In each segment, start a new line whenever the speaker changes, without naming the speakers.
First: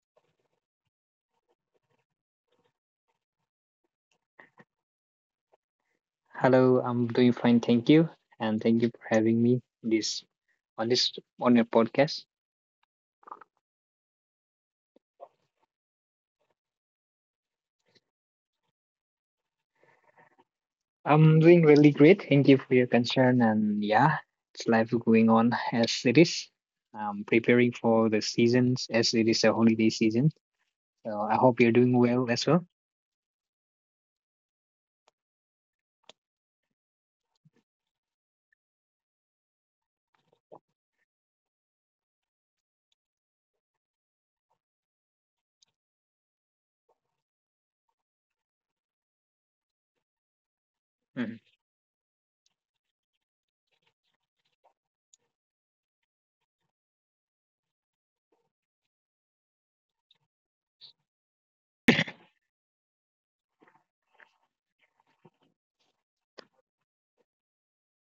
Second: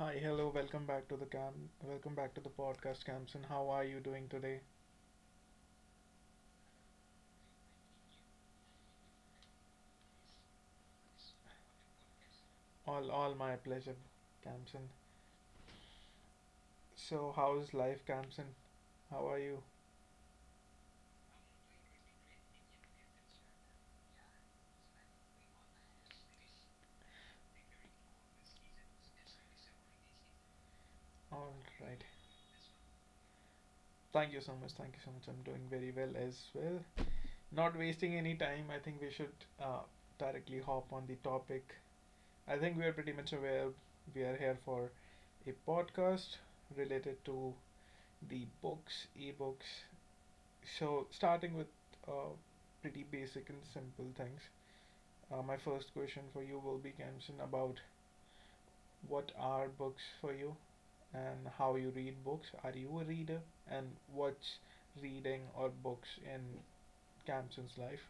Hi, hello, welcome back to the cam. Welcome back to the podcast, Camson. How are you doing today?
Hello, I'm doing fine, thank you, and thank you for having me this on this on your podcast.
All my pleasure, Camson. So, how's life, Camson? How are you?
I'm doing really great. Thank you for your concern, and yeah, it's life going on as it is. I'm preparing for the seasons as it is a holiday season. So I
All
hope you're doing
right.
well as well.
Thank you so much. Thank you so much. I'm doing very well as well. Not wasting any time. I think we should directly hop on the topic. I think we are pretty much aware we are here for a podcast related to the books, ebooks. So,
Mhm.
starting with uh, pretty basic and simple things. My first question for you will be, Kemson, about what are books for you and how you read books. Are you a reader? And what's reading or books in Camson's life?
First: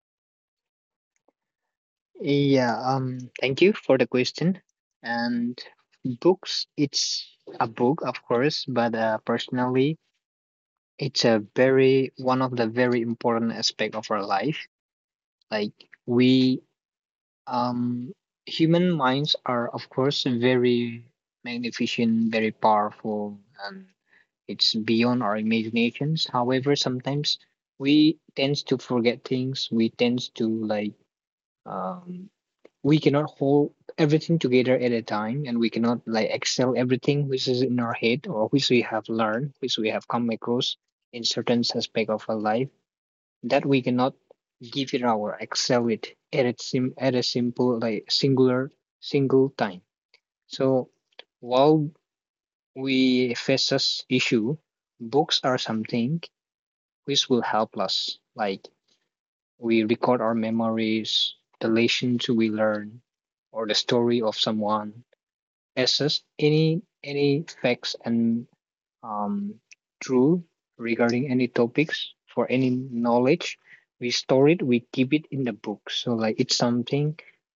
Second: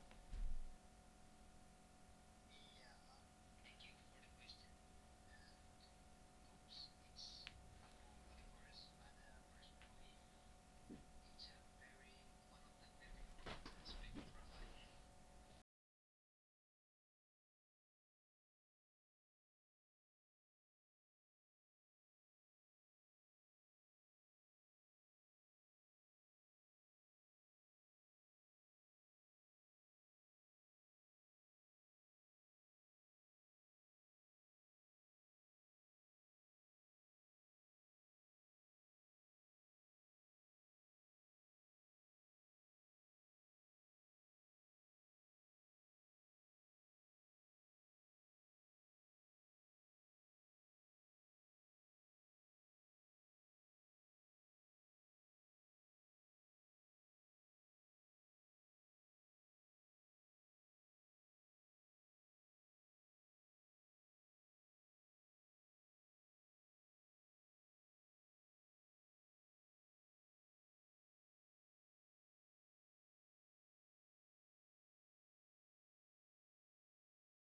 Yeah, Thank you for the question. And books, it's a book, of course, but personally, it's a very one of the very important aspect of our life. Like we um human minds are, of course, very magnificent, very powerful, and it's beyond our imaginations. However, sometimes we tends to forget things. We tends to um we cannot hold everything together at a time, and we cannot like excel everything which is in our head or which we have learned, which we have come across in certain aspect of our life, that we cannot give it our excel it at a, at a simple like singular single time. So while we face this issue, books are something which will help us, like we record our memories, the lessons we learn, or the story of someone, assess any facts and, um, true regarding any topics, for any knowledge we store it, we keep it in the book. So like it's something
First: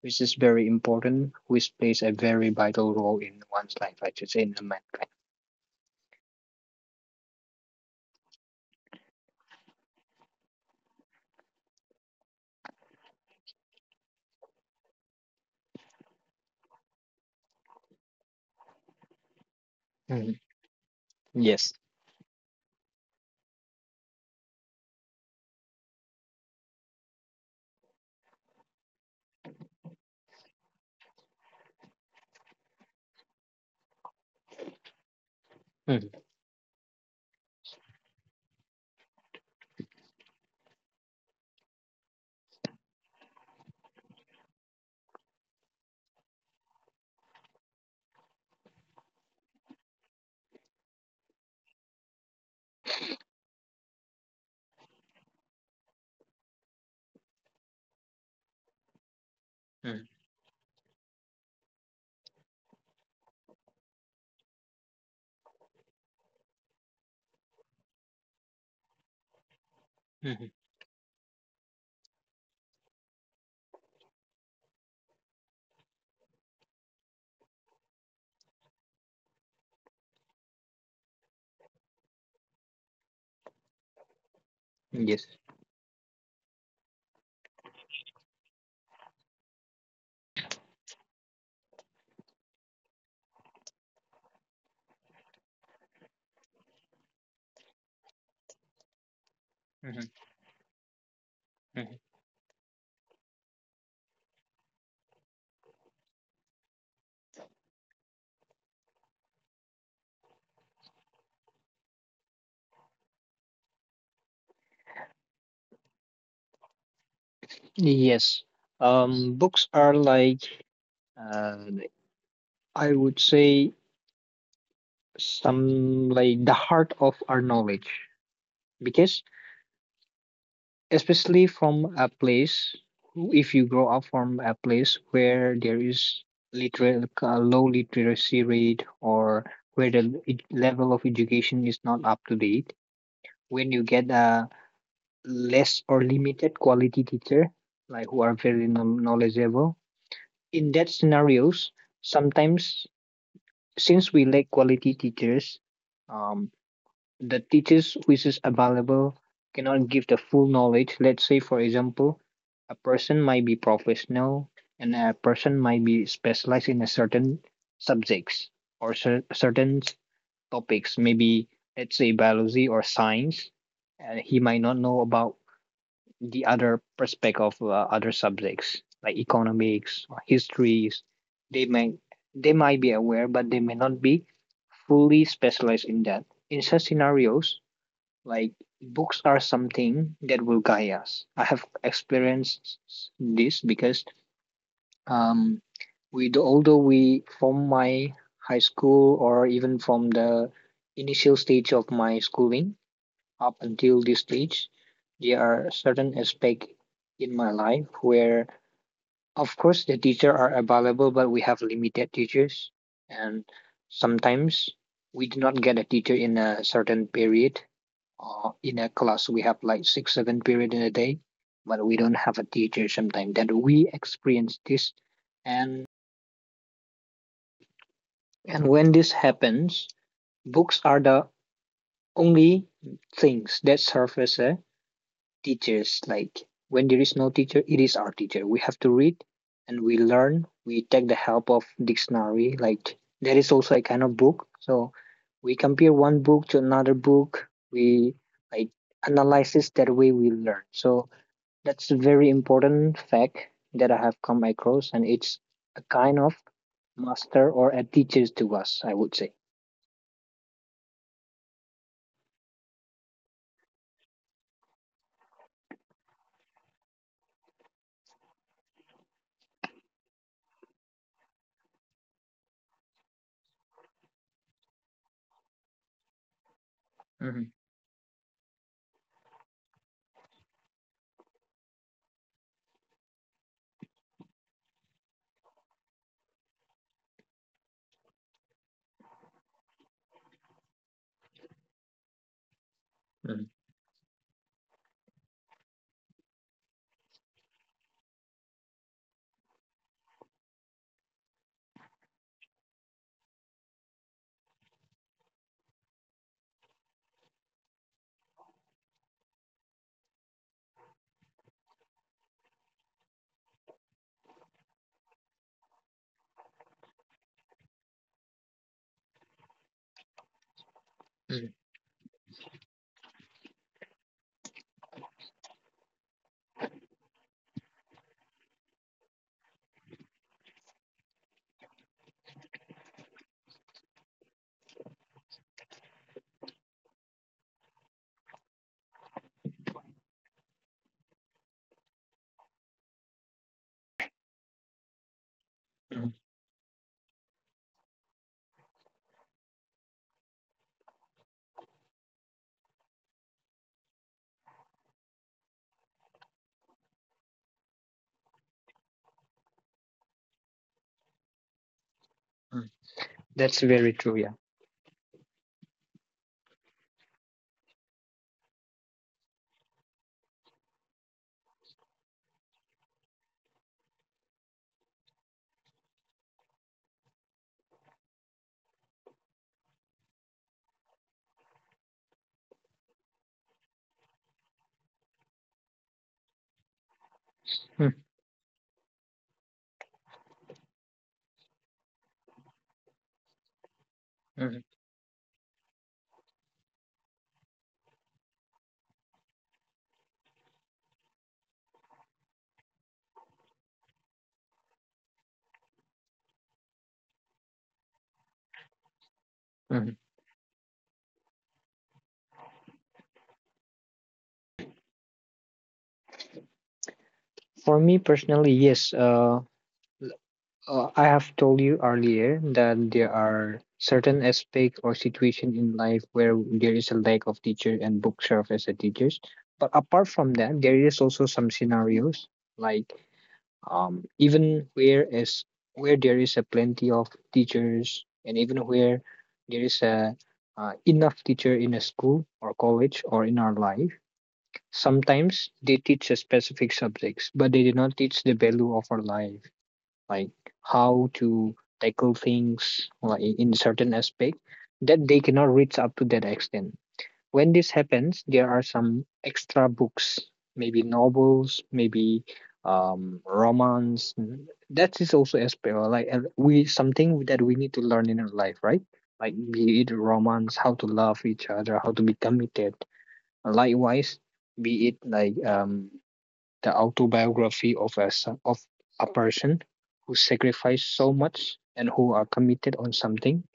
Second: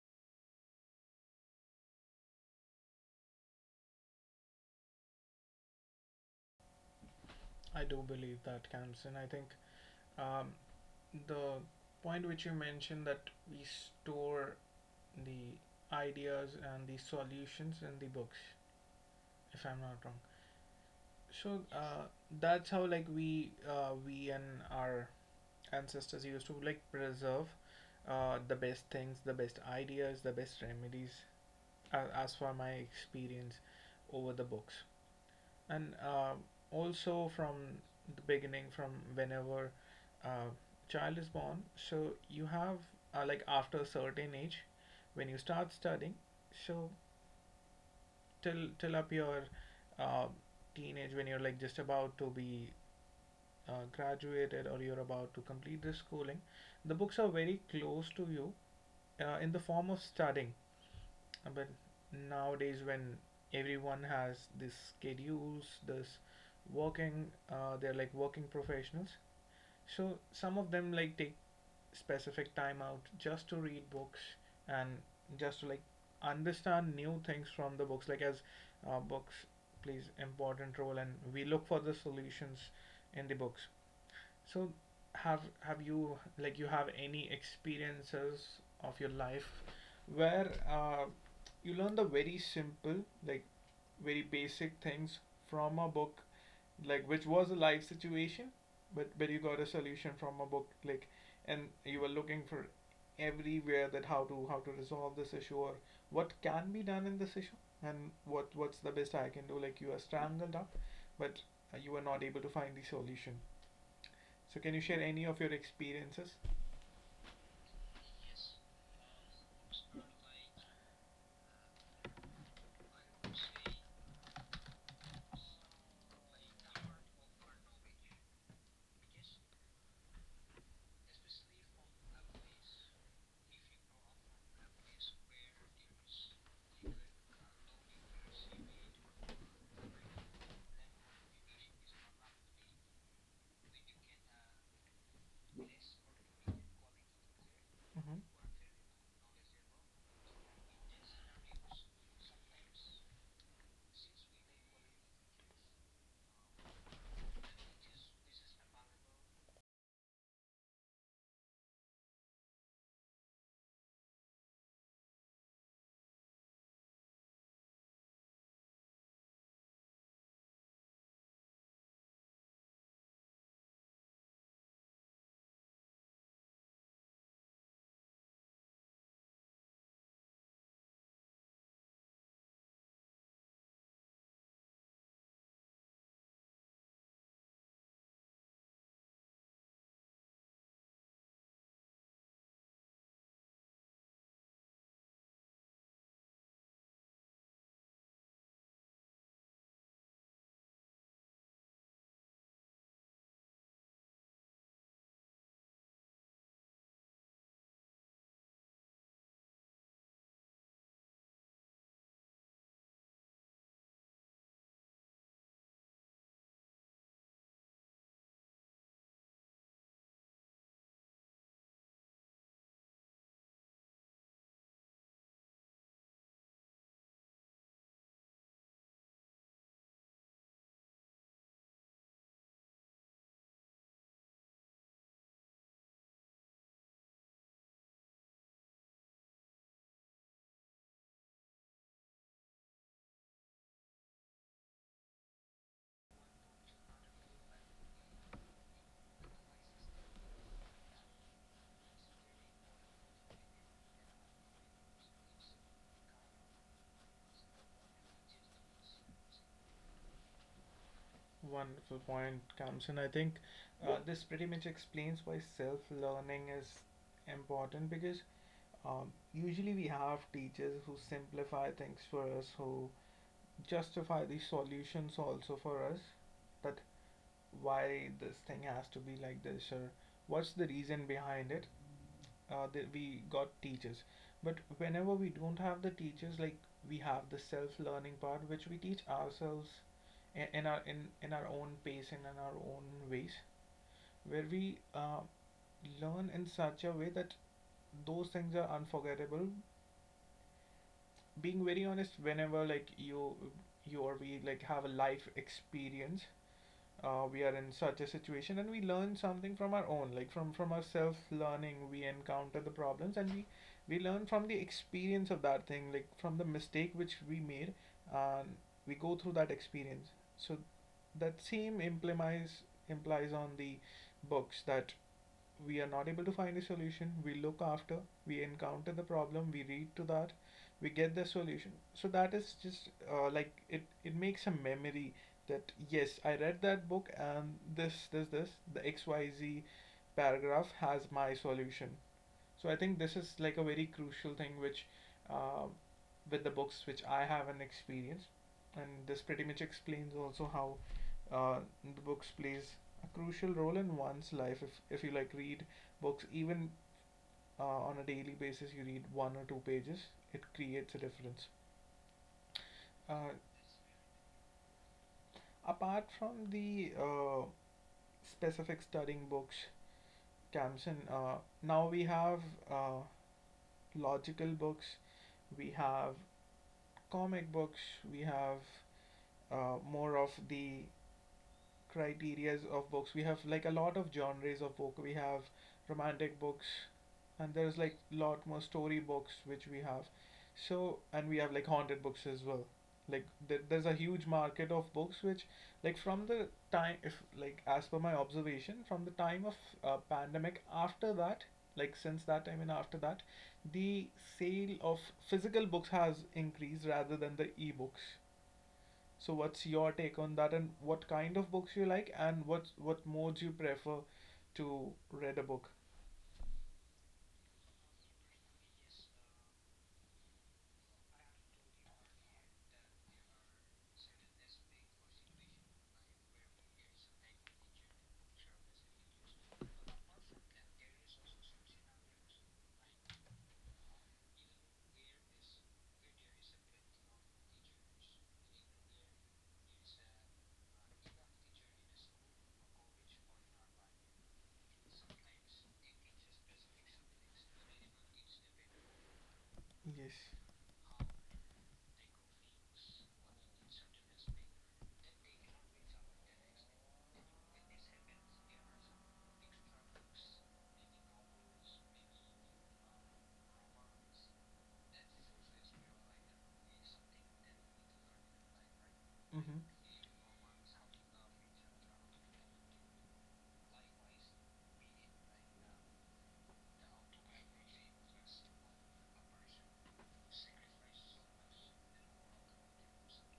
which is very important, which plays a very vital role in one's life, I should say, in the mankind.
I do believe that, Camson. I think um, the point which you mentioned that we store the ideas and the solutions in the books, if I'm not wrong.
Mhm.
So
Yes.
that's how like we and our ancestors used to like preserve the best things, the best ideas, the best remedies, as for my experience over the books. And
Mhm.
also from the beginning, from whenever uh, child is born, so you have like after a certain age, when you start studying, so till up your uh, teenage when you're like just about to be graduated or you're about to complete this schooling, the books are very close to you in the form
Mhm.
of studying. But nowadays, when everyone has this schedules, this working, they're like working professionals, so
Mhm.
some of them like take specific time out just to read books and just to like understand new things from the books. Like as books plays important role, and we look for the solutions in the books. So
Yes.
have you like you have any experiences of your life where you learn the very simple like very basic things from a book like which was a live situation but you got a
Mhm.
solution from a book like and
Mhm.
you were looking for everywhere that how to resolve this issue or what can be done in this issue and what's the best I can do like you are strangled up but you were not able to find the solution so can you share any of your experiences?
Yes. Books are like, uh, I would say, some like the heart of our knowledge, because especially from a place, if you grow up from a place where there is literal low literacy rate, or where the level of education is not up to date, when you get a less or limited quality teacher, like who are
Mhm.
very knowledgeable. In that scenarios, sometimes, since we lack quality teachers, um, the teachers which is available cannot give the full knowledge. Let's say, for example, a person might be professional, and a person might be specialized in a certain subjects, or certain topics, maybe let's say biology or science, and he might not know about the other perspective of other subjects like economics or histories. They might they might be aware but they may not be fully specialized in that in such scenarios like books are something that will guide us. I have experienced this because um, we do, although we from my high school or even from the initial stage of my schooling up until this stage, there are certain aspects in my life where, of course, the teacher are available, but we have limited teachers, and sometimes we do not get a teacher in a certain period. In a class, we have like six, seven period in a day, but we don't have a teacher sometimes. That we experience this, and when this happens, books are the only things that serve as a teachers. Like when there is no teacher, it is our teacher. We have to read, and we learn. We take the help of dictionary, like there is also a kind of book. So we compare one book to another book, we like analysis. That way we learn. So that's a very important fact that I have come across, and it's a kind of master or a teacher to us, I would say.
Wonderful point, Kamsun. I think this pretty much explains why self learning is important because usually we have teachers who simplify things for us, who justify the solutions also for us that
Mhm,
why this thing has to be like this or what's the reason behind it, that we got teachers. But whenever we don't have the teachers, like we have the self-learning part, which we teach ourselves in our own pace and in our own ways,
mhm,
where we learn in such a way that those things are unforgettable. Being very honest, whenever like you or we like have a life experience, we are in such a situation and we learn something from our own like from our self learning we encounter the problems and we learn from the experience of that thing like from the mistake which we made and we go through that experience, so that
mhm,
same implies on the books that we are not able to find a solution, we look after, we encounter the problem, we read to that, we get the solution, so that is just like it makes a memory that yes, I read that book and this, the XYZ paragraph has my solution. So I think this is like a very crucial thing which uh,
mhm,
with the books which I have an experience, and this pretty much explains also how uh, the books plays a crucial role in one's life if you like read books even on a daily basis you read one or two pages it creates a difference.
mhm.
uh,
That's very true, yeah.
Apart from the specific studying books, Kamsen, now we have uh, logical books, we have comic books, we have more of the criterias of books. We have like a lot of genres of book. We have romantic books, and there's like lot more story books which we have. So and we have like haunted books as well. Like there's a huge
Mhm,
market of books which, like from the time, if like as per my observation, from the time of pandemic, after that, like since that time and after that, the sale of physical books has increased rather than the e-books, so what's
mhm.
your take on that and what kind of books you like and what modes you prefer to read a book?
For me personally, yes. I have told you earlier that there are certain aspect or situation in life where there is a lack of teacher and book serve as a teachers. But apart from that, there is also some scenarios like, even where there is a plenty of teachers, and even where there is a enough teacher in a school or college or in our life. Sometimes they teach us specific subjects, but they did not teach the value of our life, like
Yes.
how to tackle things like in certain aspect, that they cannot reach up to that extent. When this happens, there are some extra books, maybe novels, maybe, romance. That is also as well, like, we something that we need to learn in our life, right? Like
Mm-hmm.
be it romance, how to love each other, how to be committed. Likewise, be it like, the autobiography of a of a person who sacrificed so much and who are committed on something.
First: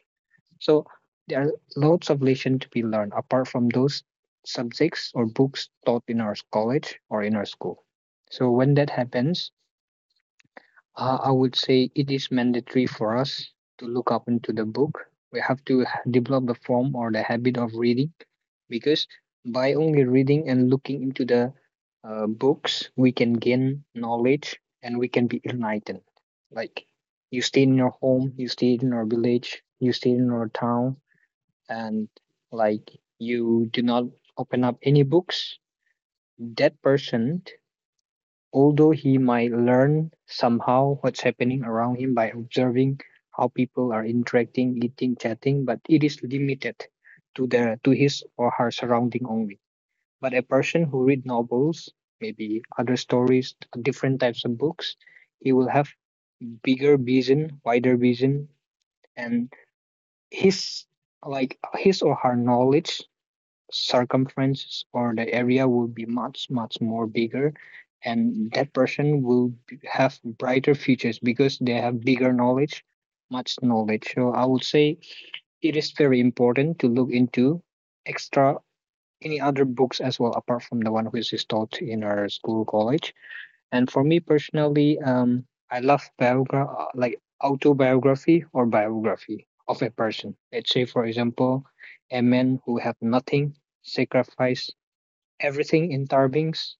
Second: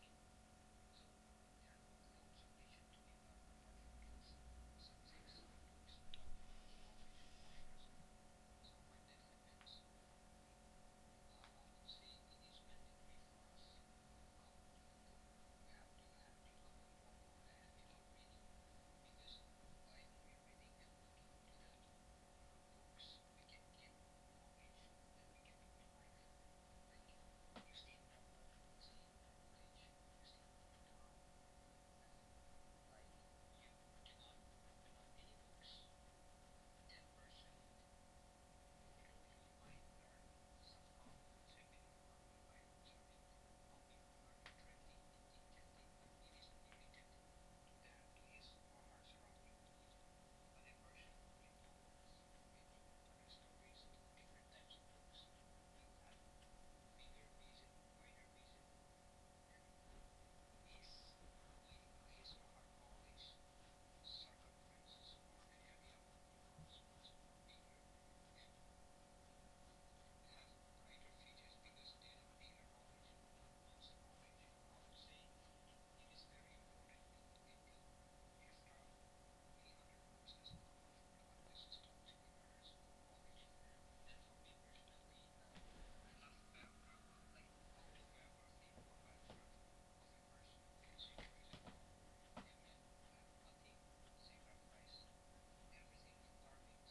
So there are lots of lessons to be learned apart from those subjects or books taught in our college or in our school. So when that happens, I would say it is mandatory for us to look up into the book. We have to develop the form or the habit of reading, because by only reading and looking into the books, we can gain knowledge and we can be enlightened. Like you stay in your home, you stay in your village, you stay in your town, and like you do not open up any books, that person, although he might learn somehow what's happening around him by observing how people are interacting, eating, chatting, but it is limited to the to his or her surrounding only. But a person who read novels, maybe other stories, different types of books, he will have bigger vision, wider vision, and his like his or her knowledge circumferences or the area will be much much more bigger, and that person will have brighter futures because they have bigger knowledge, much knowledge. So I would say it is very important to look into extra any other books as well apart from the one which is taught in our school college. And for me personally, I love like autobiography or biography of a person. Let's say, for example, a man who had nothing, sacrificed everything in tarbings,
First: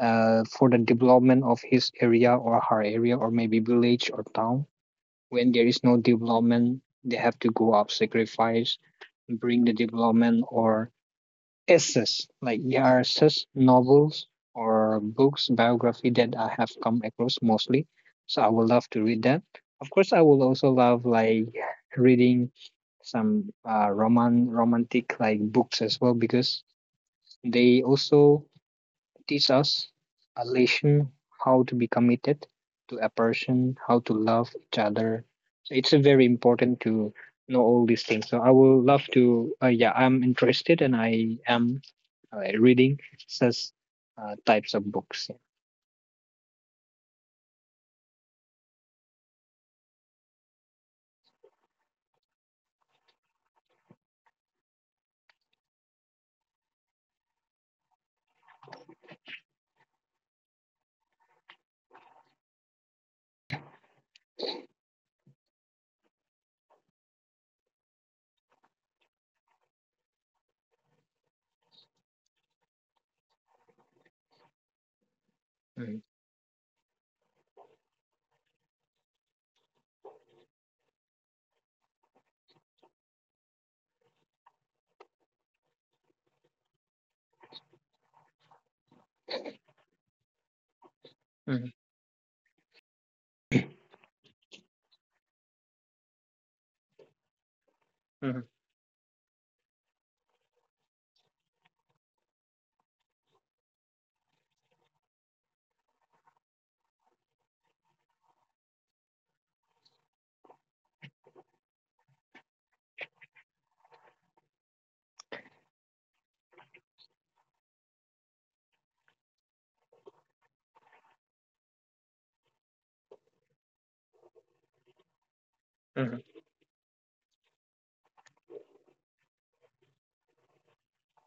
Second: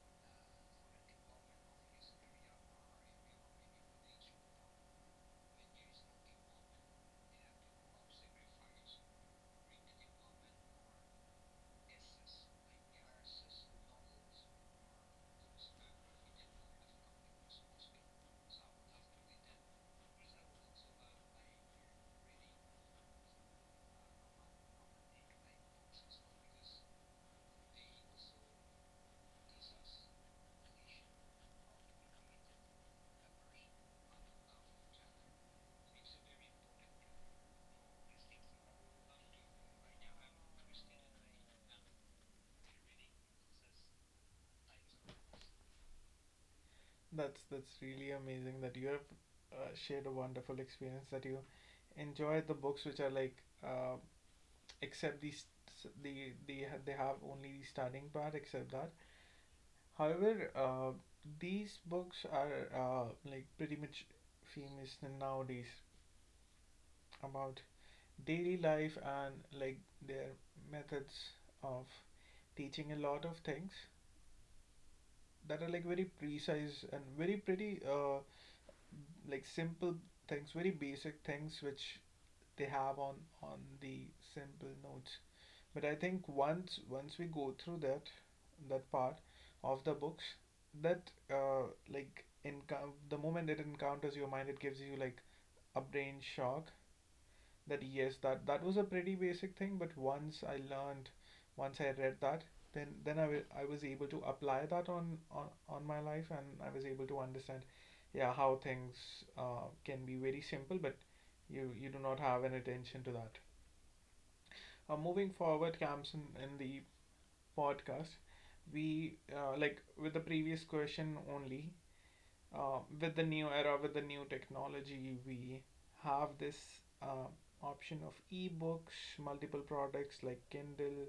for the development of his area or her area or maybe village or town. When there is no development, they have to go up sacrifice, bring the development, or essays, like essays, novels, or books, biography that I have come across mostly. So I would love to read that. Of course, I will also love like reading some romantic like books as well, because they also teach us a lesson, how to be committed to a person, how to love each other. So it's, very important to know all these things. So I will love to. Yeah, I'm interested and I am reading such types of books.
That's really amazing that you have shared a wonderful experience, that you enjoy the books which are like uh, except these they have only the starting part except that. However, these books are like pretty much famous nowadays about daily life and like their methods of teaching a lot of things that are like
Yeah.
very precise and very pretty like simple things very basic things which they have on the simple notes, but I think once we go through that that part of the books that
Mhm,
like in the moment it encounters your mind it gives you like a brain shock that yes
mhm,
that that was a pretty basic thing, but once I learned once I read that then I was able to apply that on my life and I was able to understand yeah how things can be very simple but you do not have an attention to that. Moving forward, camps in the podcast we like with the previous question only with the new era, with the new technology, we
mhm,
have this uh, option of ebooks, multiple products like Kindle,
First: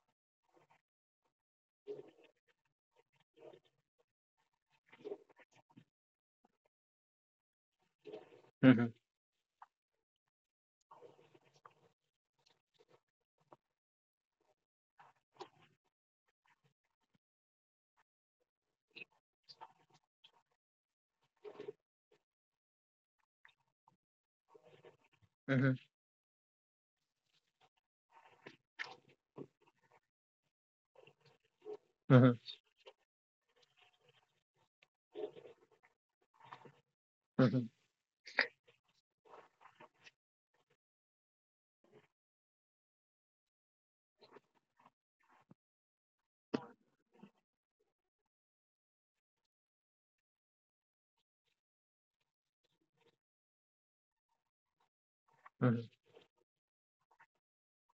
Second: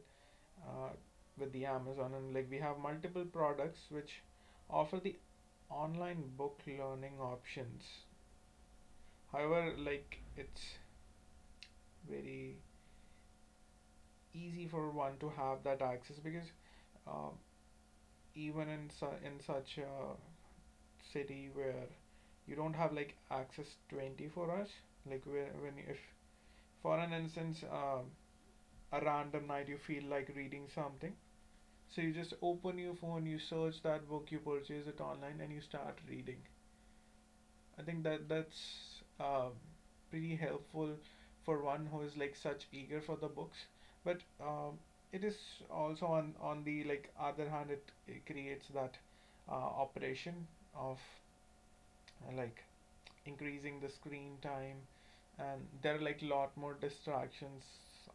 uh, with the Amazon, and like we have multiple products which offer the online book learning options.
mhm, mhm,
However, like it's very easy for one to have that access because uh, even in su- in such a city where you don't have like access 24 hours like where when
mhm,
if for an instance a random night you feel like reading something so you just
mhm,
open your phone you search that book you purchase it online and you start reading. I
mhm,
think that that's pretty helpful for one who is like such eager for the books. But it is also on the like other hand, it creates that uh, operation of like increasing the screen time, and there are
mhm,
like lot more distractions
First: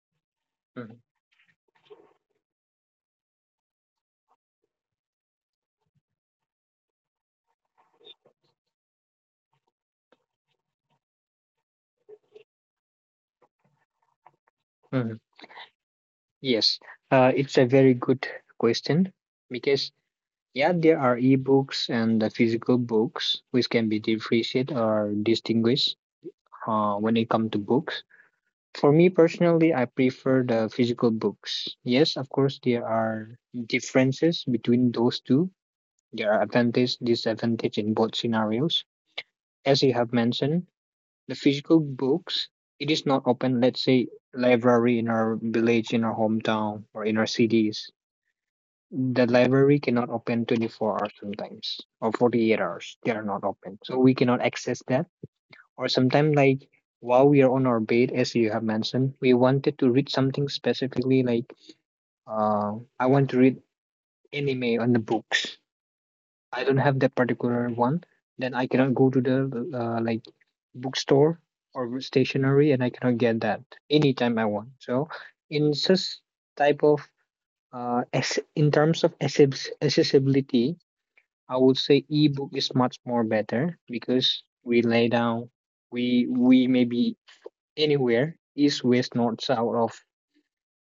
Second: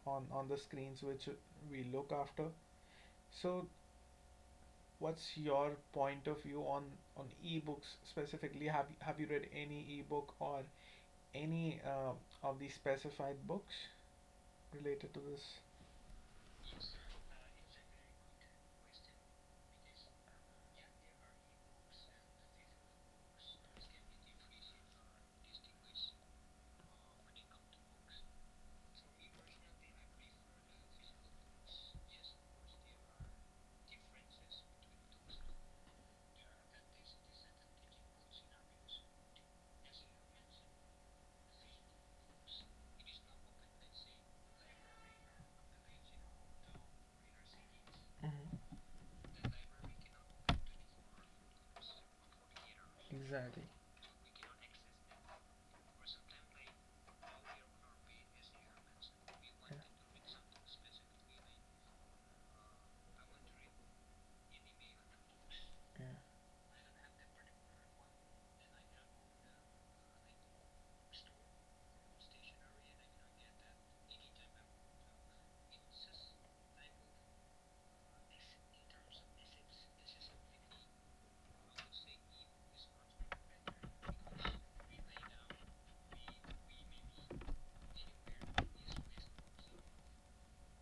on the
mhm,
screens which we look after. So, what's your point of view on ebooks specifically? Have you read any ebook or any of the specified books related
mhm.
to this?
Yes, it's a very good question, because yeah, there are ebooks and the physical books, which can be differentiated or distinguished, when it comes to books. For me personally, I prefer the physical books. Yes, of course, there are differences between those two. There are advantage, disadvantage in both scenarios. As you have mentioned, the physical books, it is not open, let's say, library in our village, in our hometown, or in our cities,
Mm-hmm.
the library cannot open 24 hours sometimes, or 48 hours they are not
Exactly.
open, so we cannot access that. Or sometimes like, while we are on our bed, as you have mentioned, we
Yeah.
wanted to read something specifically, like, uh, I want to read anime on the books,
Yeah.
I don't have that particular one, then I cannot go to the, like, bookstore or stationery, and I cannot get that anytime I want. So in such type of, as in terms of accessibility, I would say ebook is much more better, because we lay down, we may be anywhere, east, west, north, south of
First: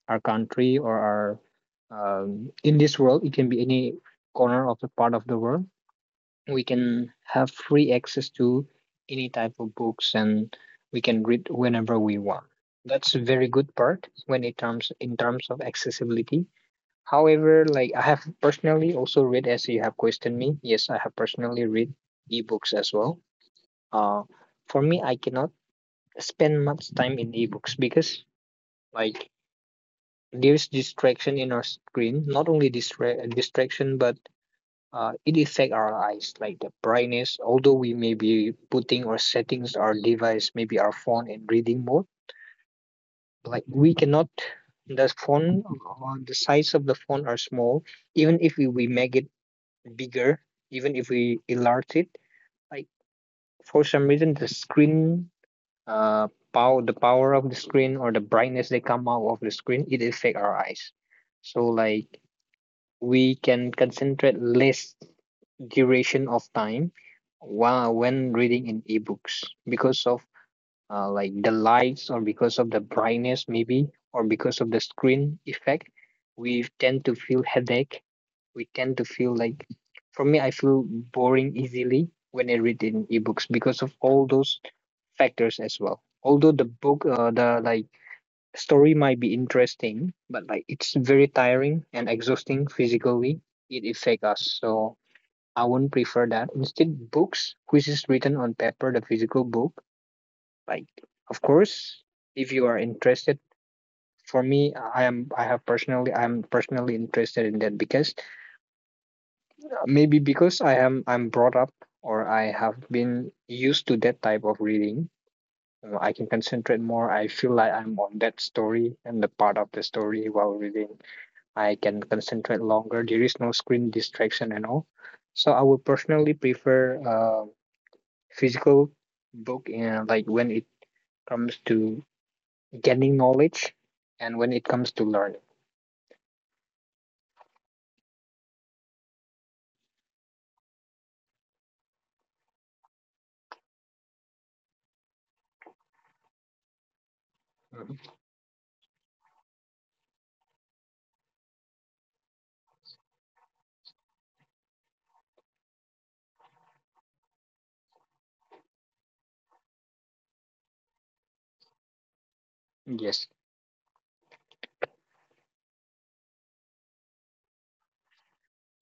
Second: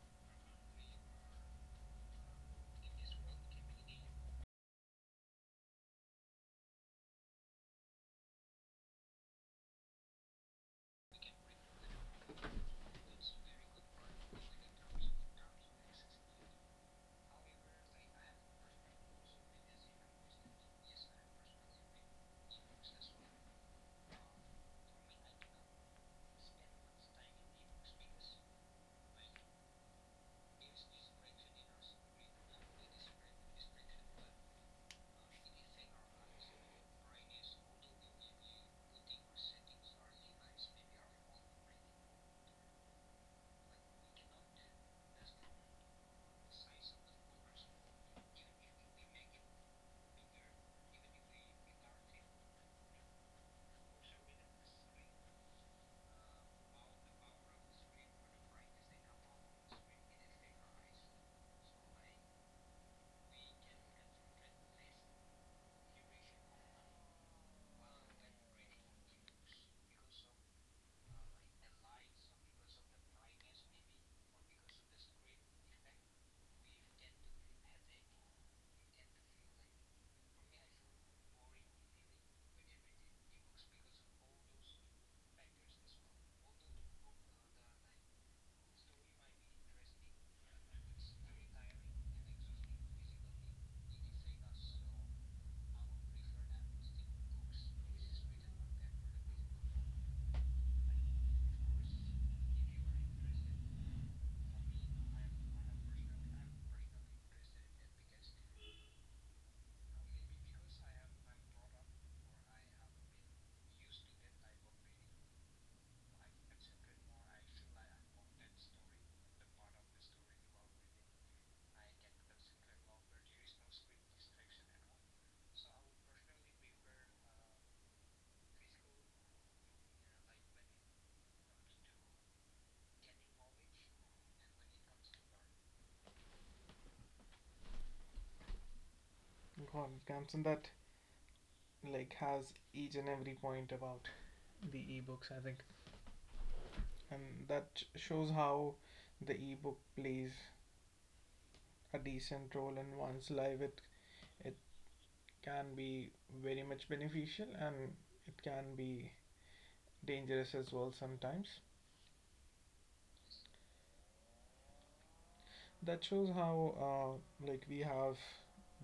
our country or our, in this world. It can be any corner of the part of the world. We can have free access to any type of books, and we can read whenever we want. That's a very good part when it comes in terms of accessibility. However, like I have personally also read, as you have questioned me, yes, I have personally read ebooks as well. Uh, for me, I cannot spend much time in ebooks, because like there's distraction in our screen. Not only distraction, but it affects our eyes, like the brightness. Although we may be putting or settings our device, maybe our phone, in reading mode, like we cannot. The phone, the size of the phone are small. Even if we make it bigger, even if we enlarge it, like for some reason the screen, uh power of the screen or the brightness that come out of the screen, it affect our eyes. So we can concentrate less duration of time while when reading in ebooks because of like the lights or because of the brightness maybe or because of the screen effect. We tend to feel headache, we tend to feel for me I feel boring easily when I read in ebooks because of all those factors as well. Although the book, the story might be interesting, but like it's very tiring and exhausting physically, it affect us. So I wouldn't prefer that. Instead, books which is written on paper, the physical book, like, of course, if you are interested. For me, I am I have personally I'm personally interested in that, because maybe because I'm brought up or I have been used to that type of reading. I can concentrate more, I feel like I'm on that story and the part of the story while reading. I can concentrate longer, there is no screen distraction and all. So I would personally prefer physical book in, like, when it comes to gaining knowledge and when it comes to learning.
God, Gamson, that like has each and every point about the ebooks, I think, and that sh-
Mhm.
shows how the ebook plays a decent role in one's life. It can be very much beneficial and it can be dangerous as well sometimes.
Yes.
That shows how like we have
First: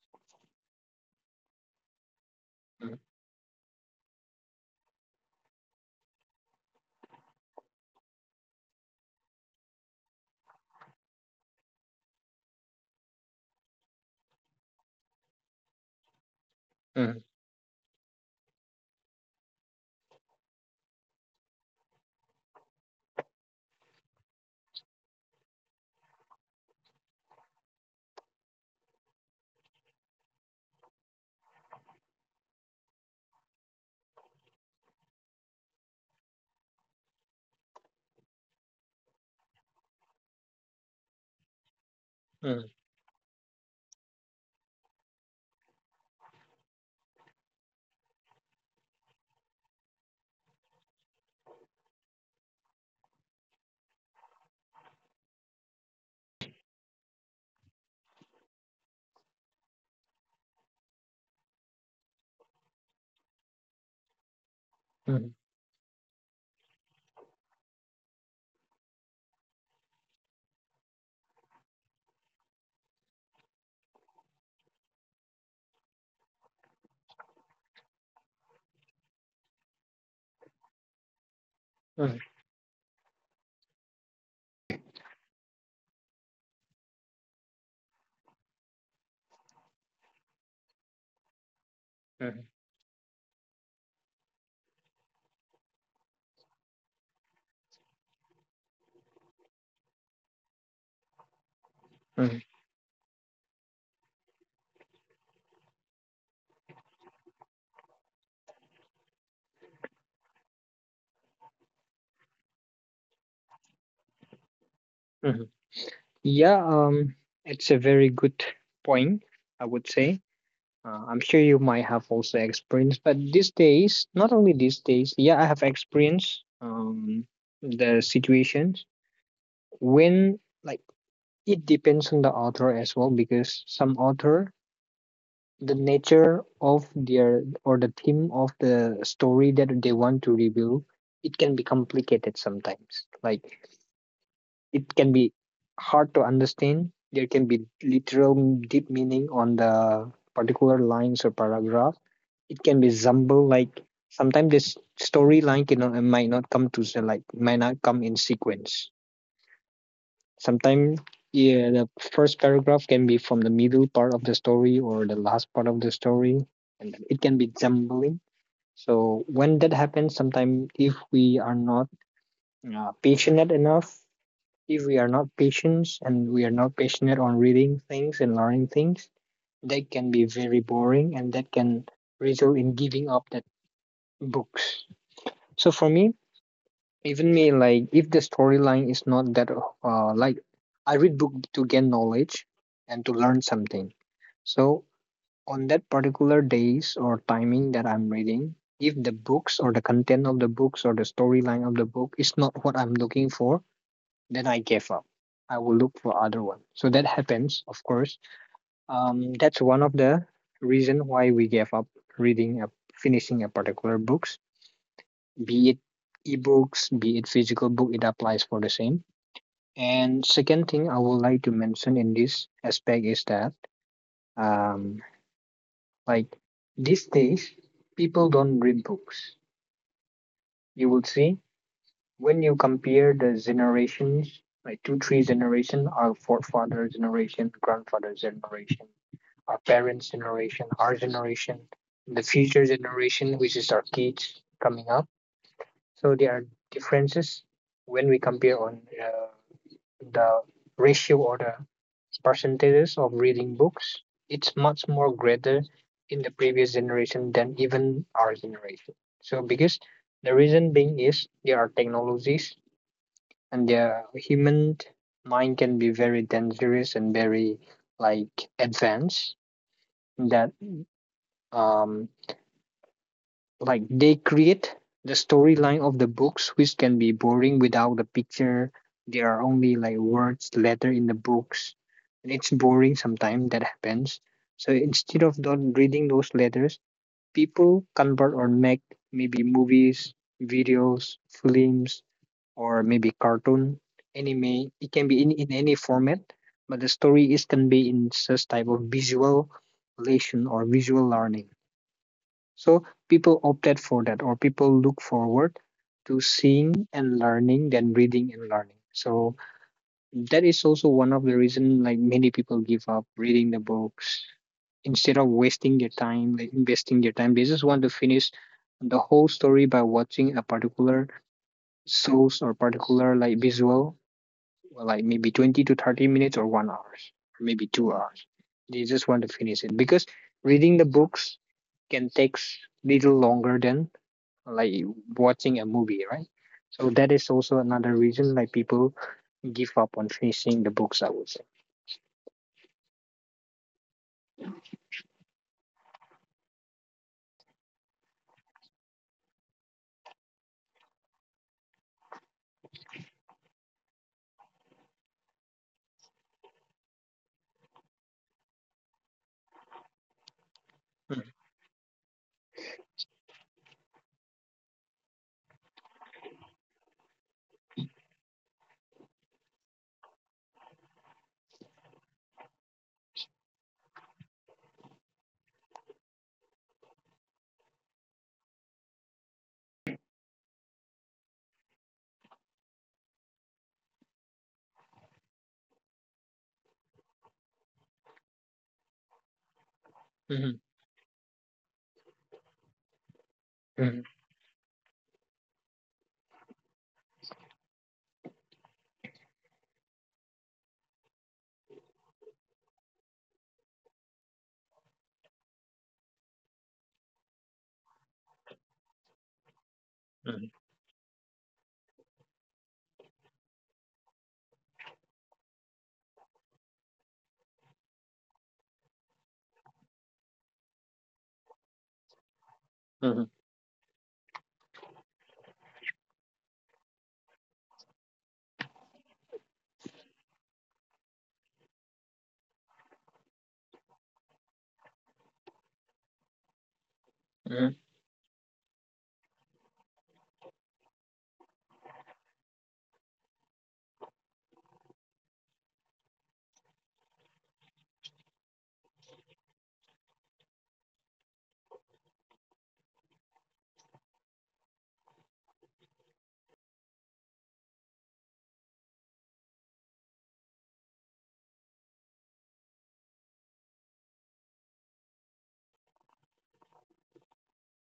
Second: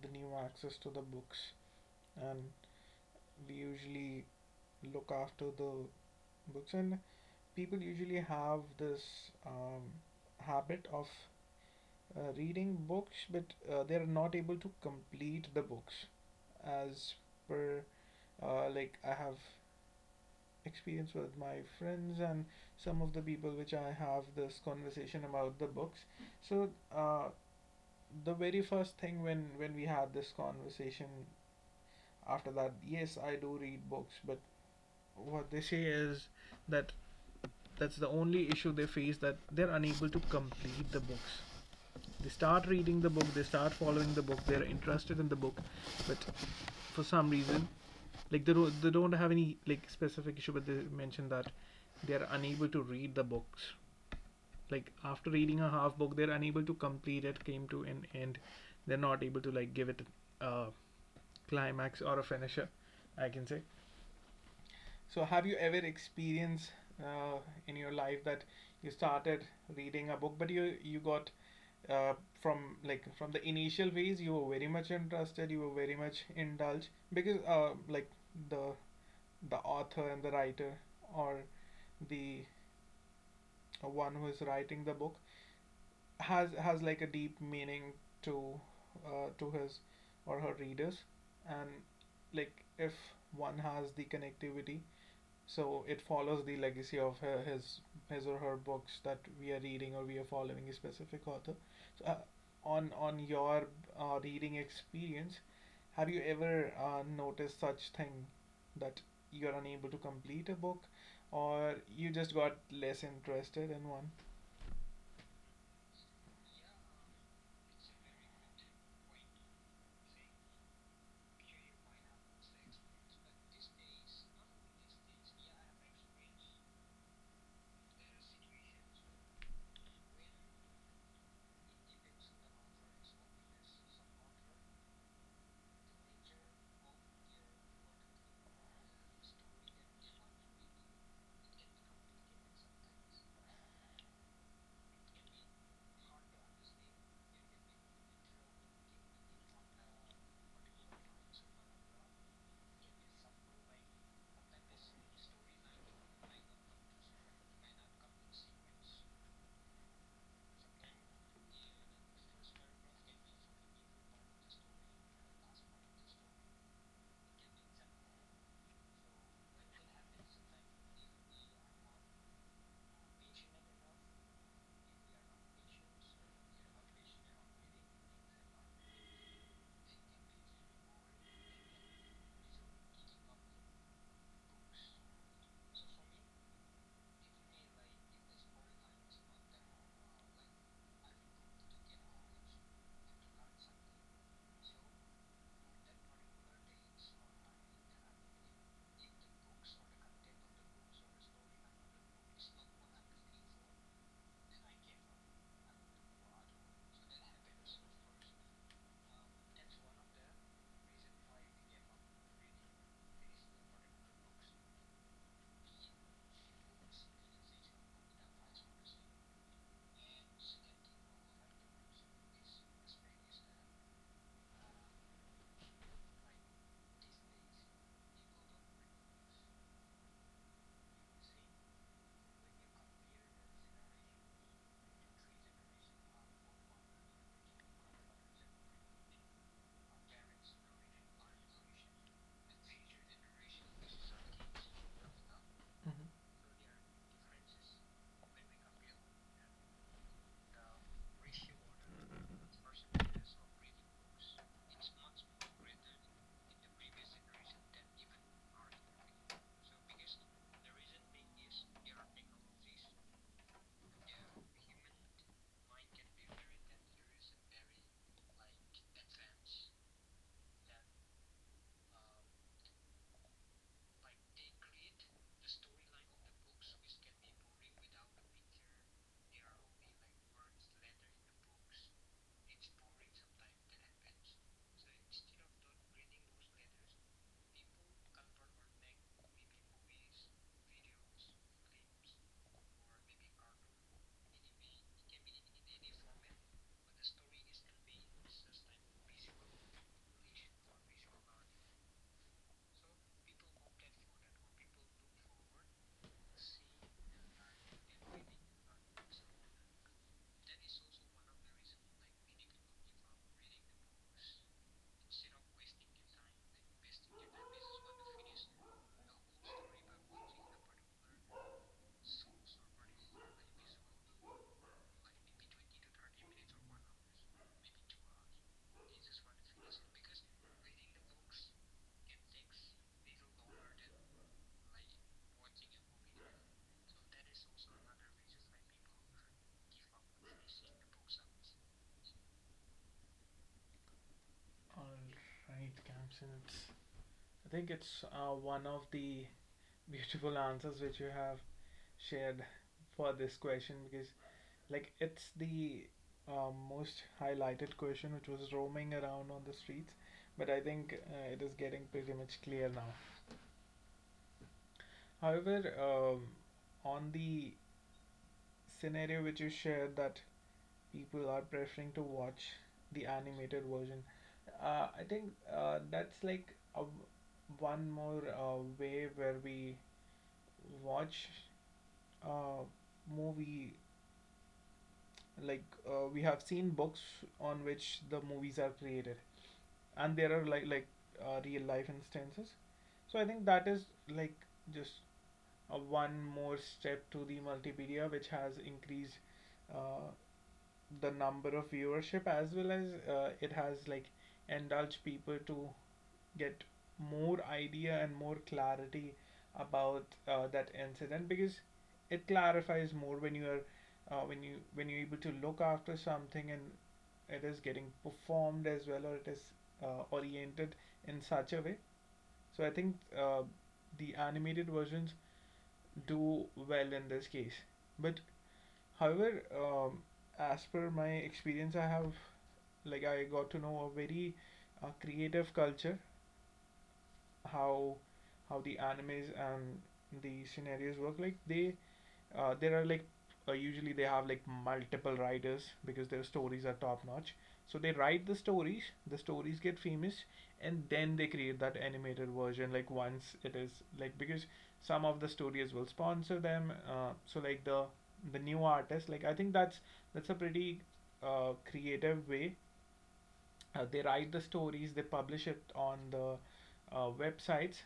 the new access to the books, and
Mhm.
we usually look after the books, and people usually have this um, habit of reading books, but they are not able to complete the books, as
Mhm.
per like I have experience with my friends and some of the people which I have this conversation about the books. So uh, the very first thing, when we had this conversation after that, yes, I do read books, but what they say is that that's the only issue they face, that they're unable to complete the books. They start
Mhm.
reading the book, they start following the book, they're interested in the book, but for some reason, like, they don't have any like specific issue, but they mentioned that they're unable to read the books, like after reading a half book they're unable to complete it, came to an end. They're not able to like give it a climax or a finisher, I can say. So,
Mhm.
have you ever experienced uh, in your life that you started reading a book, but you got uh, from like from the initial phase, you were very much interested, you were very much indulged because like the the author and the writer or the one who is writing the book has like a deep meaning to to his or her readers. And
Mhm.
like if one has the connectivity, so it follows the legacy of her, his or her books that we are reading, or we are following a specific author. So
Mhm.
on your reading experience, have you ever noticed such thing that you're unable to complete a book or you just got less interested in one?
Mhm. Yeah, it's a very good point, I would say. I'm sure you might have also experienced, but these days, not only these days, yeah, I have experienced, the situations when, like, it depends on the author as well. Because some author, the nature of their or the theme of the story that they want to reveal, it can be complicated sometimes. Like, it can be hard to understand. There can be literal deep meaning on the particular lines or paragraph. It can be jumble, like sometimes this storyline cannot, might not come to the, like, might not come in sequence. Sometimes, yeah, the first paragraph can be from the middle part of the story or the last part of the story, and it can be jumbling. So when that happens, sometimes if we are not patient enough, if we are not patient and we are not passionate on reading things and learning things, that can be very boring and that can result in giving up that books. So for me, even me, like, if the storyline is not that, like, I read book to gain knowledge and to learn something. So on that particular days or timing that I'm reading, if the books or the content of the books or the storyline of the book is not what I'm looking for, then I gave up. I will look for other one. So that happens, of course. That's one of the reason why we gave up reading a finishing a particular books, be it ebooks, be it physical book, it applies for the same. And second thing I would like to mention in this aspect is that, um, like, these days people don't read books. You will see, when you compare the generations, like two, three generation, our forefather generation, grandfather generation, our parents generation, our generation, the future generation, which is our kids coming up. So
Mm-hmm.
there are differences when we compare on the ratio or the percentages of reading books. It's much more greater in the previous generation than even our generation. So because the reason being is there are technologies and their human mind can be very dangerous and very, like, advanced, that um like they create the storyline of the books which can be boring without a picture. There are only, like, words letter in the books, and it's boring sometimes that happens. So instead of not reading those letters, people convert or make maybe movies, videos, films, or maybe cartoon, anime. It can be in any format, but the story is can be in such type of visual relation or visual learning. So people opted for that, or people look forward to seeing and learning than reading and learning. So that is also one of the reason like many people give up reading the books, instead of wasting their time, like investing their time. They just want to finish the whole story by watching a particular source or particular like visual, well, like maybe 20 to 30 minutes or 1 hours or maybe 2 hours. They just want to finish it because reading the books can take little longer than, like, watching a movie, right? So that is also another reason like people give up on finishing the books, I would say.
All right, Kamsen, it's, I think it's one of the beautiful answers which you have shared for this question, because like it's the most highlighted question, which was roaming around on the streets, but I think it is getting pretty much clear now. However, on the scenario which you shared, that people are preferring to watch the animated version, I think that's like a one more way where we watch a movie, like we have seen books on which the movies are created, and
Mhm.
there are like real life instances. So I think that
Mhm.
is like just a one more step to the multimedia, which has increased uh, the number of viewership, as well as it has like indulged people to get more idea and more clarity about
Mhm.
that incident, because it clarifies more when you are when you're able to look after something and it is getting performed as well, or it is oriented in such a way. So I think
Mhm.
the animated versions do well in this case. But however, as per my experience, I have like I got to know a very creative culture,
Mhm.
how how the animes and the scenarios work, like they there are like usually they have like multiple writers because their stories are top notch. So they write the stories, the stories get famous, and then they create that animated version, like once it is like, because some of the studios will sponsor them, so like the new artists, like I think that's a pretty creative way. They write the stories, they publish it on the websites,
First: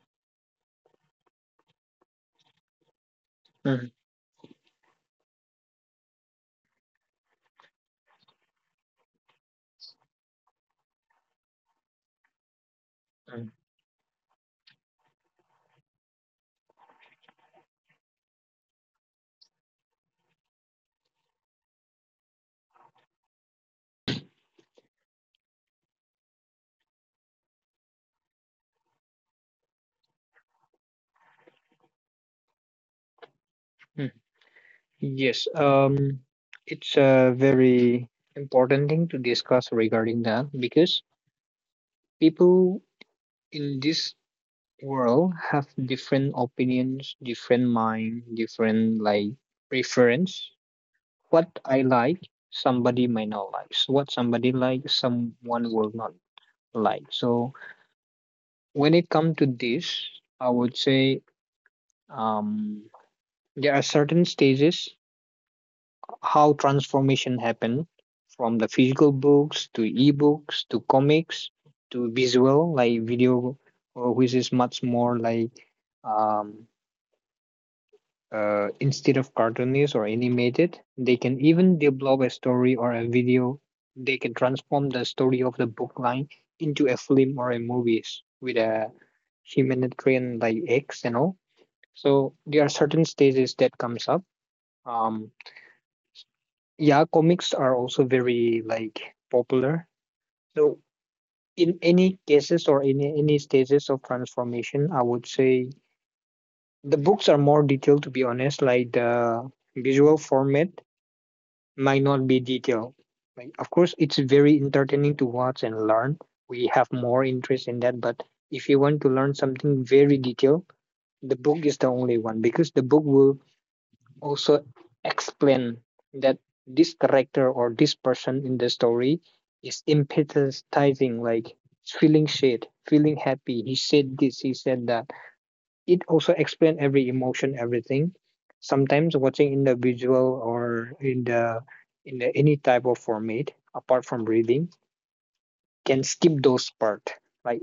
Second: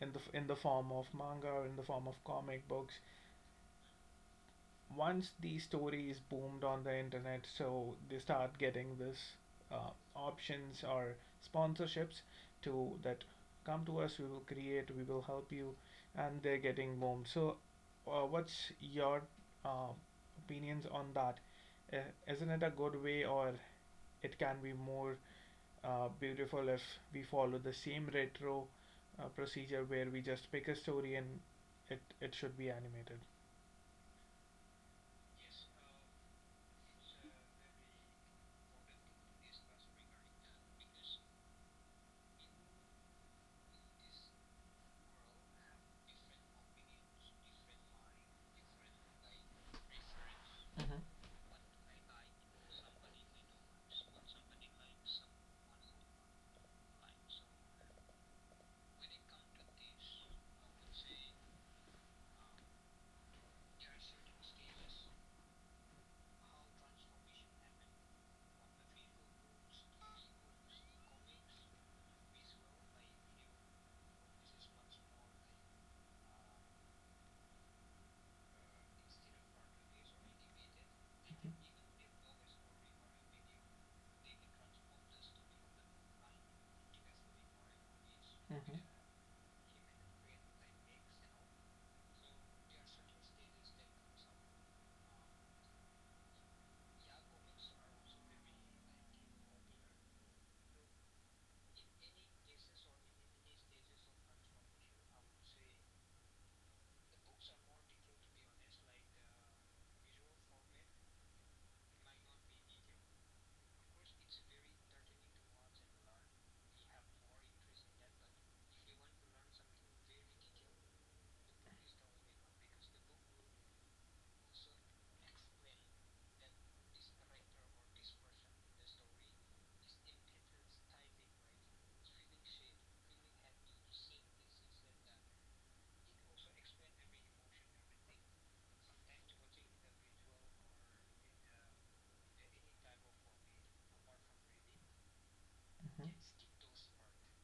in the form of manga, in the form of comic books.
Mhm.
Once these stories boomed on the internet, so they start getting this uh, options or sponsorships to that,
Mhm.
come to us, we will create, we will help you, and they're getting boomed. So, what's your uh, opinions on that? Uh, isn't it a good way, or it can be more beautiful if we follow the same retro procedure where we just pick a story and it should be animated?
Mhm. Yes. It's a very important thing to discuss regarding that, because people in this world have different opinions, different mind, different, like, preference.
Mmhmm, mmhmm,
What I like, somebody might not like. So what somebody likes, someone will not like. So when it comes to this, I would say, um, there are certain stages how transformation happen from the physical books to ebooks to comics to visual like video, which is much more like, um, instead of cartoonish or animated. They can even develop a story or a video. They can transform the story of the book line into a film or a movies with a
mmhmm.
humanitarian like X and all. So there are certain stages that comes up. Um, yeah, comics are also very like popular. So in any cases or in any stages of transformation, I would say the books are more detailed to be honest, like the visual format might not be detailed. Like, of course, it's very entertaining to watch and learn. We have more interest in that, but if you want to learn something very detailed, the book is the only one, because the book will also explain that this character or this person in the story is empathizing, like feeling shit, feeling happy. He said this, he said that. It also explain every emotion, everything. Sometimes watching in the visual or in the, in the, any type of format apart from reading can skip those part. Like,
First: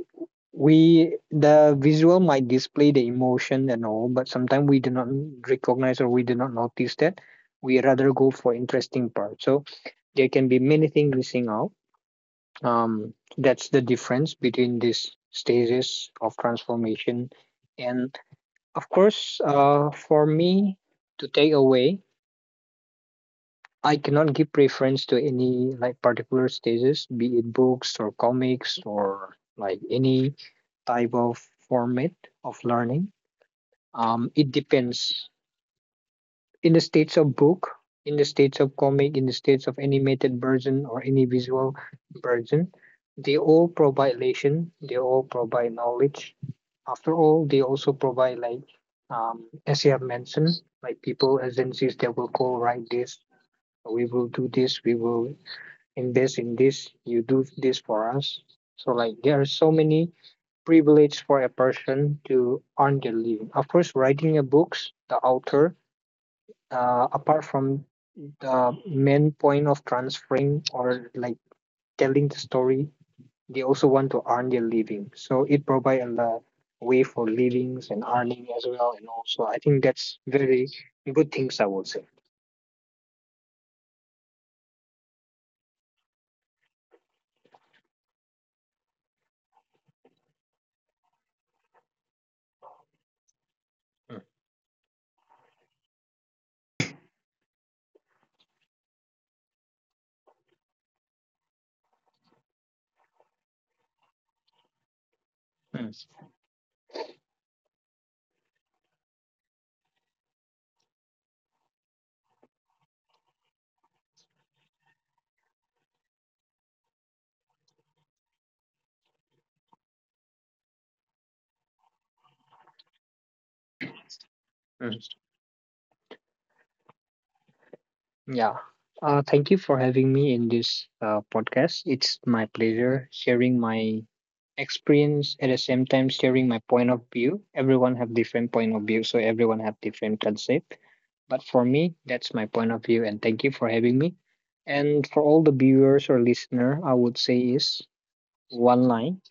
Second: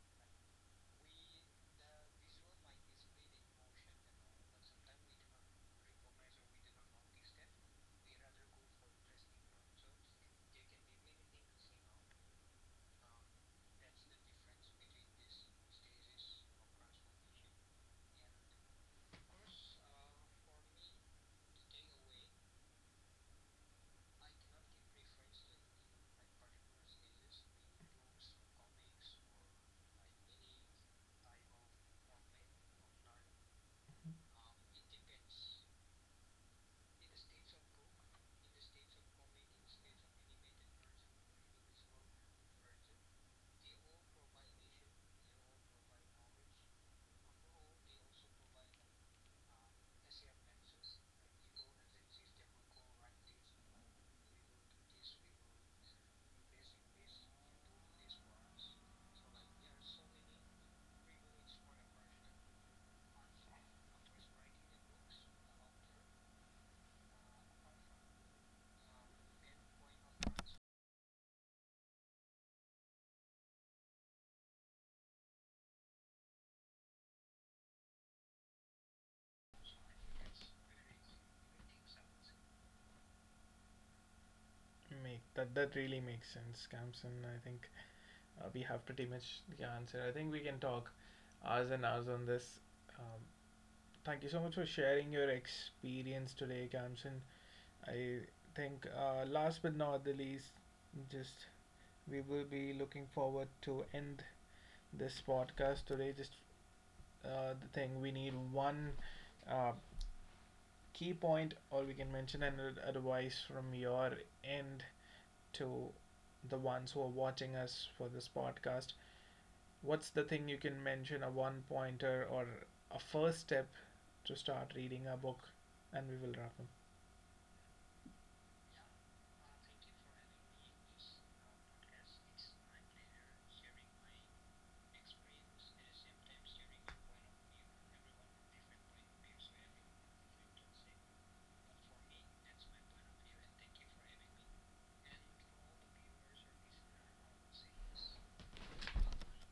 we, the visual might display the emotion and all, but sometimes we do not recognize or we do not notice that. We rather go for interesting part. So there can be many things missing out. That's the difference between these stages of transformation. And of course, for me, to take away, I cannot give preference to any like particular stages, be it books or comics or like any type of format of learning. It depends. In the states of book, in the states of comic, in the states of animated version or any visual version, they all provide lesson, they all provide knowledge. After all, they also provide like, as you have mentioned, like people agencies that will call write this, we will do this, we will invest in this, you do this for us. So like there are so many privileges for a person to earn their living. Of course, writing a books, the author, apart from the main point of transferring or like telling the story, they also want to earn their living. So it provides a la- way for livings and earning as well. And also, I think that's very good things, I would say.
Make that that really makes sense, Camson. I think we have pretty much the answer. I think we can talk hours and hours on this. Um, Thank you so
Mm.
much for sharing your experience today, Kamson. I think last but not the least, just we will be looking forward to end this podcast
Mm.
today. Just the thing, we need one uh, key point, or we can mention an advice from your end to the ones who are watching us for this podcast. What's the thing you can mention, a one pointer or a first step to start reading
Mm.
a book, and we will wrap up?
Yeah. Thank you for having me in this podcast. It's my pleasure sharing my experience, at the same time sharing my point of view. Everyone have different point of view, so everyone have different concept. But for me, that's my point of view, and thank you for having me. And for all the viewers or listener, I would say is, one line:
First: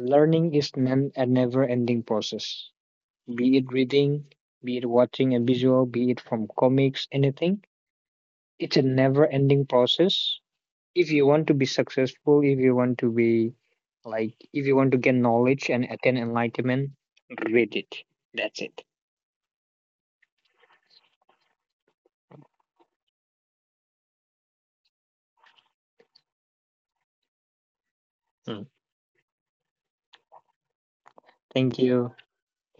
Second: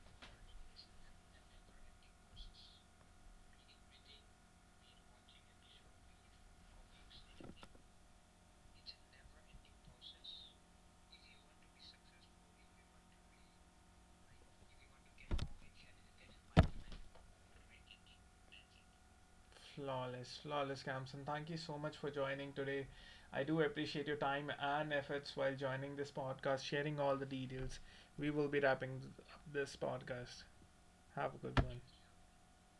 learning is meant a never ending process, be it reading, be it watching a visual, be it from comics, anything. It's a never ending process. If you want to be successful, if you want to be like, if you want to get knowledge and attain enlightenment, read it. That's it.
Flawless, flawless, Kamsan. Thank you so much for joining today. I do appreciate your time and efforts while joining this podcast, sharing all the details. We will be
Mm.
wrapping up this podcast. Have a good
Thank
one.
you.